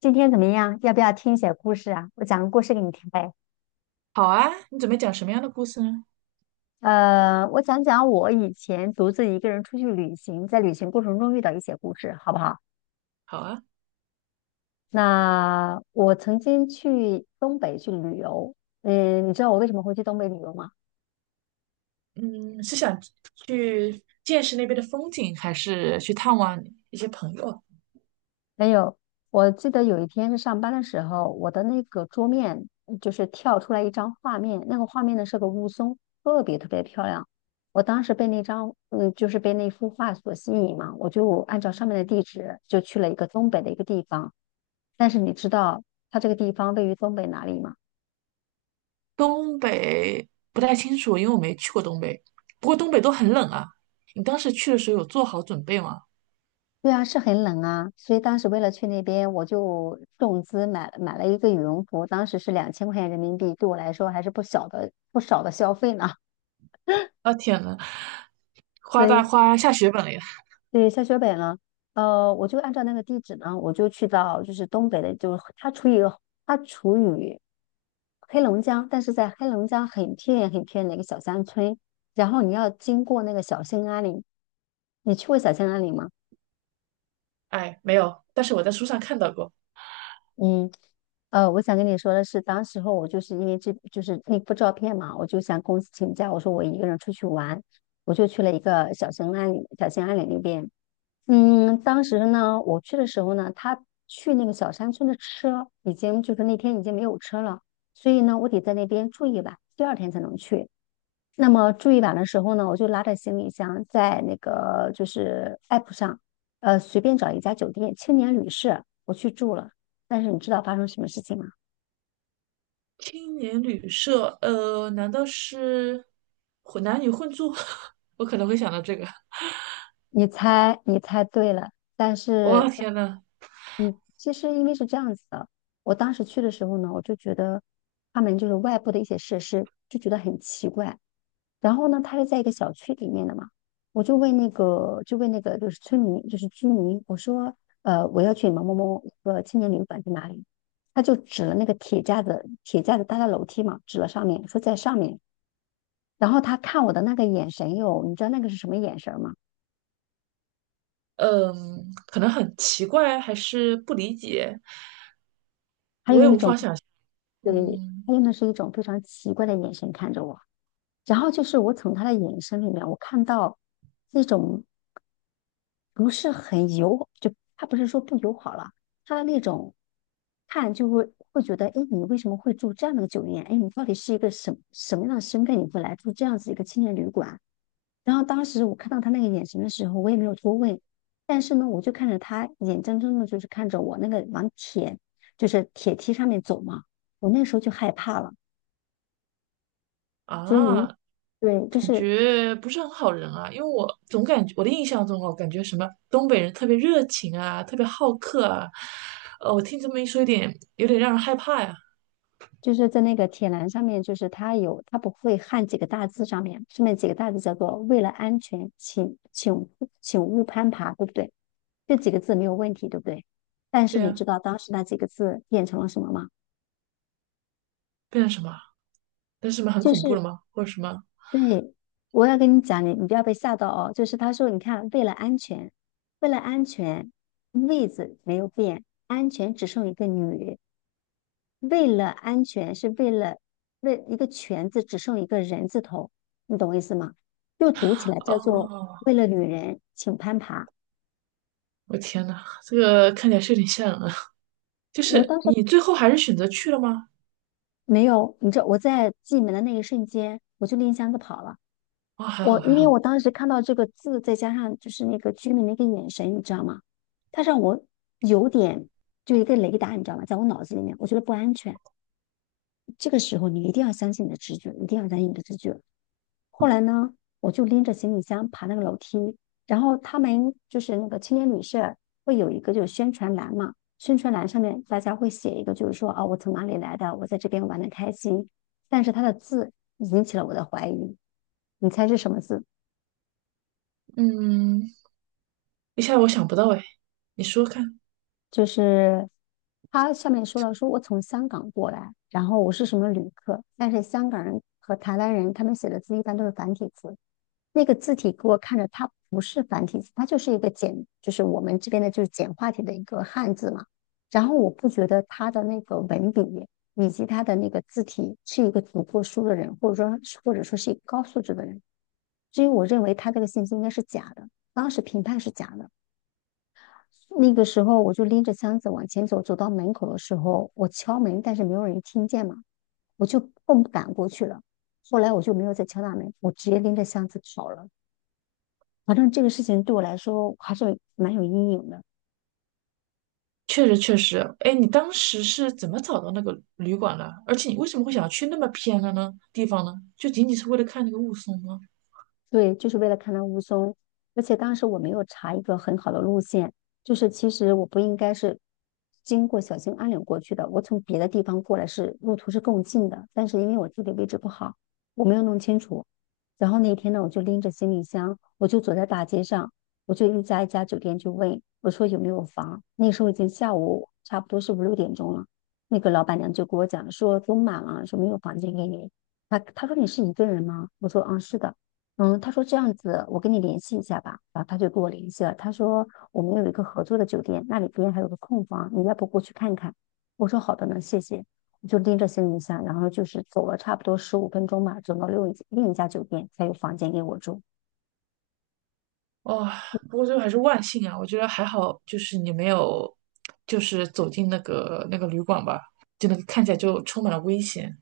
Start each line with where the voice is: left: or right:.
left: 今天怎么样？要不要听一些故事啊？我讲个故事给你听呗。
right: 好啊，你准备讲什么样的故事呢？
left: 我讲讲我以前独自一个人出去旅行，在旅行过程中遇到一些故事，好不好？
right: 好啊，
left: 那我曾经去东北去旅游。你知道我为什么会去东北旅游吗？
right: 嗯，是想去见识那边的风景，还是去探望一些朋友？
left: 没有。我记得有一天是上班的时候，我的那个桌面就是跳出来一张画面，那个画面呢是个雾凇，特别特别漂亮。我当时被那张，就是被那幅画所吸引嘛，我就按照上面的地址就去了一个东北的一个地方。但是你知道它这个地方位于东北哪里吗？
right: 东北不太清楚，因为我没去过东北。不过东北都很冷啊。你当时去的时候有做好准备吗？
left: 对啊，是很冷啊，所以当时为了去那边，我就重资买了一个羽绒服，当时是2000块钱人民币，对我来说还是不小的不少的消费呢。
right: 啊，天呐，花
left: 所
right: 大
left: 以
right: 花下血本了呀！
left: 对，下雪北呢，我就按照那个地址呢，我就去到就是东北的，就是它处于黑龙江，但是在黑龙江很偏远很偏远的一个小山村，然后你要经过那个小兴安岭，你去过小兴安岭吗？
right: 哎，没有，但是我在书上看到过
left: 嗯，我想跟你说的是，当时候我就是因为这就是那幅照片嘛，我就向公司请假，我说我一个人出去玩，我就去了一个小兴安岭，小兴安岭那边。当时呢，我去的时候呢，他去那个小山村的车已经就是那天已经没有车了，所以呢，我得在那边住一晚，第二天才能去。那么住一晚的时候呢，我就拉着行李箱在那个就是 app 上，随便找一家酒店青年旅社，我去住了。但是你知道发生什么事情吗？
right: 青年旅社，难道是混男女混住？我可能会想到这个。
left: 你猜，你猜对了，但
right: 哇，
left: 是，
right: 天呐，
left: 你其实因为是这样子的，我当时去的时候呢，我就觉得他们就是外部的一些设施就觉得很奇怪。然后呢，他是在一个小区里面的嘛，我就问那个，就问那个就是村民，就是居民，我说，我要去某某某一个青年旅馆在哪里？他就指了那个铁架子，铁架子搭在楼梯嘛，指了上面，说在上面。然后他看我的那个眼神哟，你知道那个是什么眼神吗？
right: 嗯，可能很奇怪，还是不理解，
left: 还有一种。对，他
right: 嗯
left: 用的是一种非常奇怪的眼神看着我，然后就是我从他的眼神里面，我看到那种不是很友，就他不是说不友好了，他的那种看就会觉得，哎，你为什么会住这样的酒店？哎，你到底是一个什么样的身份，你会来住这样子一个青年旅馆？然后当时我看到他那个眼神的时候，我也没有多问，但是呢，我就看着他眼睁睁的，就是看着我那个往铁，就是铁梯上面走嘛，我那时候就害怕了。所
right: 啊，
left: 以，对，就
right: 感
left: 是
right: 觉不是很好人啊，因为我总感觉我的印象中哦，感觉什么东北人特别热情啊，特别好客啊，我听这么一说，有点让人害怕呀，
left: 就是在那个铁栏上面，就是它有它不会焊几个大字上面，上面几个大字叫做"为了安全，请勿攀爬"，对不对？这几个字没有问题，对不对？但是
right: 对
left: 你
right: 呀，
left: 知道当时那几个字变成了什么吗？
right: 变成什么？变成什么很
left: 就
right: 恐怖了
left: 是
right: 吗？或者什么？
left: 对，我要跟你讲，你不要被吓到哦。就是他说，你看，为了安全，为了安全，"位子没有变，安全只剩一个"女"。为了安全，是为了为一个全字只剩一个人字头，你懂我意思吗？又读起来叫做
right: 哦，
left: 为了女人，请攀爬。
right: 我天呐，这个看起来是有点吓人啊，就
left: 我
right: 是
left: 当时
right: 你最后还是选择去了吗？
left: 没有，你知道我在进门的那一瞬间，我就拎箱子跑了。
right: 啊、还
left: 我
right: 好还
left: 因为
right: 好，
left: 我当时看到这个字，再加上就是那个居民的一个眼神，你知道吗？他让我有点就一个雷达，你知道吗？在我脑子里面，我觉得不安全。这个时候你一定要相信你的直觉，一定要相信你的直觉。后来呢，我就拎着行李箱爬那个楼梯，然后他们就是那个青年旅社会有一个就是宣传栏嘛，宣传栏上面大家会写一个就是说啊、我从哪里来的，我在这边玩的开心，但是他的字引起了我的怀疑，你猜是什么字？
right: 嗯，一下我想不到哎，你说看。
left: 就是他上面说了，说我从香港过来，然后我是什么旅客，但是香港人和台湾人他们写的字一般都是繁体字，那个字体给我看着它不是繁体字，它就是一个简，就是我们这边的就是简化体的一个汉字嘛。然后我不觉得他的那个文笔以及他的那个字体是一个读过书的人，或者说是一个高素质的人，所以我认为他这个信息应该是假的，当时评判是假的。那个时候我就拎着箱子往前走，走到门口的时候，我敲门，但是没有人听见嘛，我就更不敢过去了。后来我就没有再敲大门，我直接拎着箱子跑了。反正这个事情对我来说还是蛮有阴影的。
right: 确实确实，哎，你当时是怎么找到那个旅馆的？而且你为什么会想要去那么偏的呢地方呢？就仅仅是为了看那个雾凇吗？
left: 对，就是为了看到雾凇，而且当时我没有查一个很好的路线，就是其实我不应该是经过小兴安岭过去的，我从别的地方过来是路途是更近的，但是因为我地理位置不好，我没有弄清楚。然后那天呢，我就拎着行李箱，我就走在大街上，我就一家一家酒店去问，我说有没有房？那时候已经下午差不多是5、6点钟了，那个老板娘就跟我讲说都满了，说没有房间给你。她说你是一个人吗？我说嗯是的。嗯，他说这样子，我跟你联系一下吧。然后他就跟我联系了，他说我们有一个合作的酒店，那里边还有个空房，你要不过去看看？我说好的呢，谢谢。我就拎着行李箱，然后就是走了差不多15分钟吧，走到另一家酒店才有房间给我住，
right: 哦，不过最后还是万幸啊，我觉得还好，就是你没有，就是走进那个那个旅馆吧，就那个看起来就充满了危险。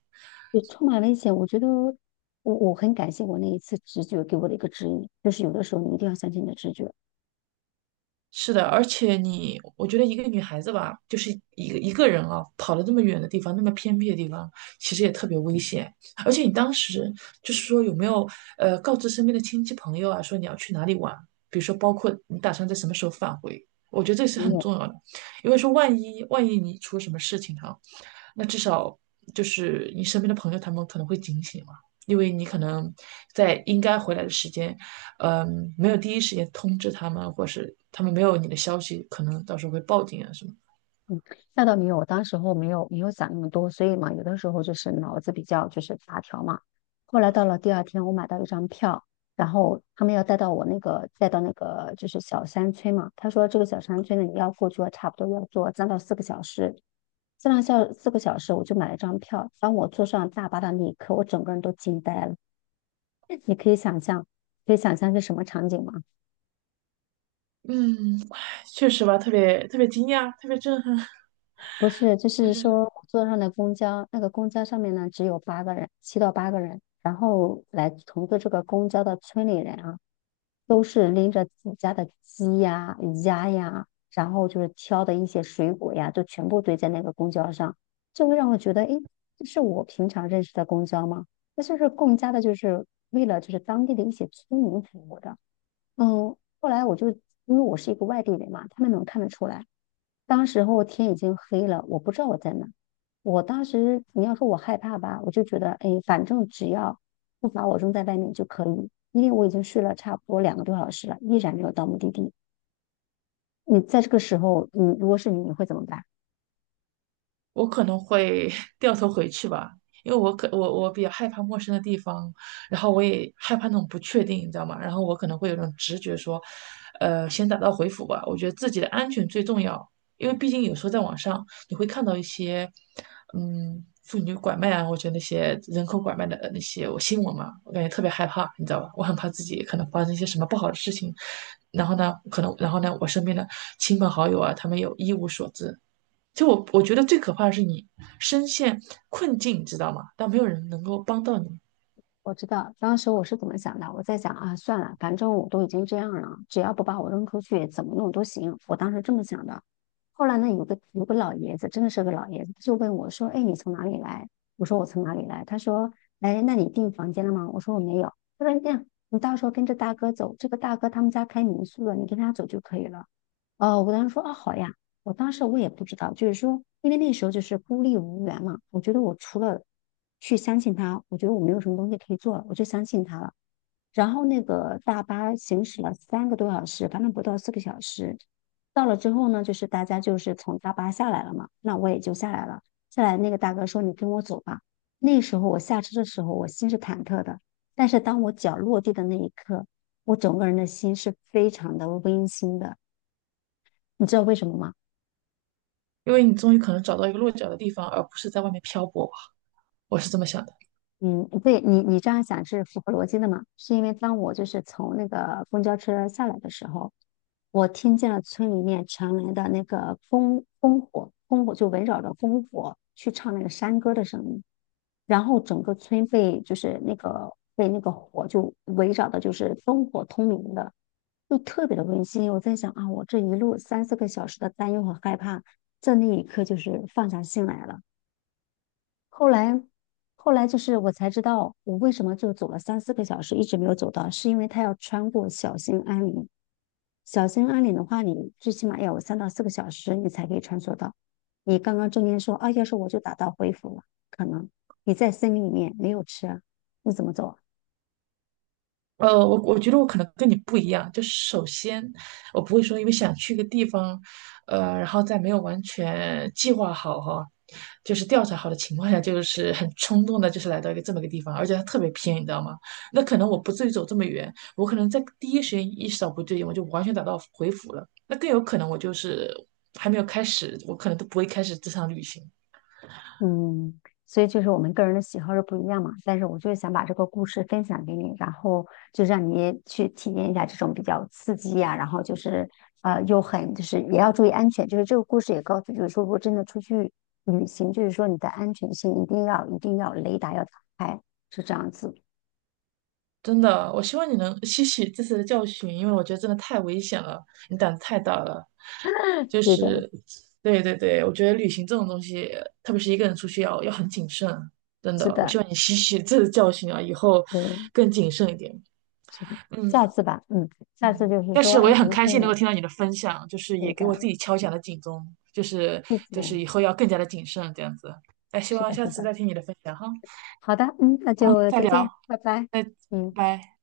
left: 也充满了一些，我觉得我很感谢我那一次直觉给我的一个指引，就是有的时候你一定要相信你的直觉。
right: 是的，而且你，我觉得一个女孩子吧，就是一个一个人啊，跑了那么远的地方，那么偏僻的地方，其实也特别危险。而且你当时就是说有没有告知身边的亲戚朋友啊，说你要去哪里玩，比如说包括你打算在什么时候返回，我觉得这是
left: 没
right: 很
left: 有。
right: 重要的，因为说万一万一你出了什么事情哈、那至少就是你身边的朋友他们可能会警醒嘛，因为你可能在应该回来的时间没有第一时间通知他们，或是他们没有你的消息，可能到时候会报警啊什么。
left: 那倒没有，我当时候没有想那么多，所以嘛，有的时候就是脑子比较就是大条嘛。后来到了第二天，我买到一张票，然后他们要带到我那个带到那个就是小山村嘛。他说这个小山村呢，你要过去，差不多要坐3到4个小时。三到小四个小时，我就买了张票。当我坐上大巴的那一刻，我整个人都惊呆了。你可以想象，可以想象是什么场景吗？
right: 嗯，唉确实吧，特别特别惊讶，特别震撼。
left: 不是，就
right: 我
left: 是
right: 觉得
left: 说我坐上的公交，那个公交上面呢只有八个人，7到8个人，然后来乘坐这个公交的村里人啊，都是拎着自己家的鸡呀、鸭呀，然后就是挑的一些水果呀，就全部堆在那个公交上，就会让我觉得，诶，这是我平常认识的公交吗？那就是更加的，就是为了就是当地的一些村民服务的。嗯，后来我就因为我是一个外地人嘛，他们能看得出来。当时候天已经黑了，我不知道我在哪。我当时你要说我害怕吧，我就觉得，哎，反正只要不把我扔在外面就可以，因为我已经睡了差不多两个多小时了，依然没有到目的地。你在这个时候，你如果是你，你会怎么办？
right: 我可能会 掉头回去吧，因为我可我我比较害怕陌生的地方，然后我也害怕那种不确定，你知道吗？然后我可能会有种直觉说，先打道回府吧。我觉得自己的安全最重要，因为毕竟有时候在网上你会看到一些，妇女拐卖啊，我觉得那些人口拐卖的那些我新闻嘛，我感觉特别害怕，你知道吧？我很怕自己可能发生一些什么不好的事情，然后呢，可能然后呢，我身边的亲朋好友啊，他们有一无所知。就我觉得最可怕的是你深陷困境，你知道吗？但没有人能够帮到你，
left: 我知道当时我是怎么想的，我在想啊，算了，反正我都已经这样了，只要不把我扔出去，怎么弄都行。我当时这么想的。后来呢，有个老爷子，真的是个老爷子，就问我说：“哎，你从哪里来？”我说：“我从哪里来？”他说：“哎，那你订房间了吗？”我说：“我没有。”他说：“这样，你到时候跟着大哥走，这个大哥他们家开民宿的，你跟他走就可以了。”我当时说啊，好呀，我当时我也不知道，就是说，因为那时候就是孤立无援嘛，我觉得我除了去相信他，我觉得我没有什么东西可以做了，我就相信他了。然后那个大巴行驶了三个多小时，反正不到四个小时，到了之后呢，就是大家就是从大巴下来了嘛，那我也就下来了。下来那个大哥说：“你跟我走吧。”那时候我下车的时候，我心是忐忑的，但是当我脚落地的那一刻，我整个人的心是非常的温馨的。你知道为什么吗？
right: 因为你终于可能找到一个落脚的地方，而不是在外面漂泊吧。我是这么想的。
left: 嗯，对你，你这样想是符合逻辑的嘛？是因为当我就是从那个公交车下来的时候，我听见了村里面传来的那个烽烽火，烽火就围绕着烽火去唱那个山歌的声音，然后整个村被就是那个被那个火就围绕的，就是灯火通明的，就特别的温馨。我在想啊，我这一路三四个小时的担忧和害怕，在那一刻就是放下心来了。后来，后来就是我才知道，我为什么就走了三四个小时，一直没有走到，是因为他要穿过小兴安岭。小兴安岭的话，你最起码要有三到四个小时，你才可以穿梭到。你刚刚中间说啊，要是我就打道回府了，可能你在森林里面没有吃啊你怎么走啊？
right: 我觉得我可能跟你不一样，就是首先我不会说因为想去一个地方，然后在没有完全计划好哈，就是调查好的情况下，就是很冲动的，就是来到一个这么一个地方，而且它特别偏，你知道吗？那可能我不至于走这么远，我可能在第一时间意识到不对劲，我就完全打道回府了。那更有可能我就是还没有开始，我可能都不会开始这场旅行。
left: 嗯，所以就是我们个人的喜好是不一样嘛，但是我就是想把这个故事分享给你，然后就让你去体验一下这种比较刺激呀、然后就是又很就是也要注意安全，就是这个故事也告诉，就是说如果真的出去旅行，就是说你的安全性一定要雷达要打开，是这样子。
right: 真的，我希望你能吸取这次的教训，因为我觉得真的太危险了，你胆子太大了。就
left: 对的，
right: 是，对对对，我觉得旅行这种东西，特别是一个人出去要很谨慎，真
left: 是
right: 的。我
left: 的，
right: 希望你吸取这次教训啊，以后
left: 对，
right: 更谨慎一点。
left: 是的，
right: 嗯
left: 下次吧，嗯，下次
right: 嗯，
left: 就是
right: 但
left: 说，
right: 是我
left: 哎，
right: 也
left: 什
right: 很
left: 么时
right: 开心能
left: 候？
right: 够听到你的分享，就是
left: 对
right: 也给我自
left: 的，
right: 己敲响了警钟，就是
left: 谢
right: 就
left: 谢，
right: 是以后要更加的谨慎这样子。那希
left: 是
right: 望
left: 的，
right: 下
left: 是
right: 次
left: 的，
right: 再听你的分享哈。
left: 好的，嗯，那
right: 好，
left: 就
right: 再
left: 再
right: 聊，
left: 见，拜拜，
right: 再拜
left: 嗯。
right: 拜。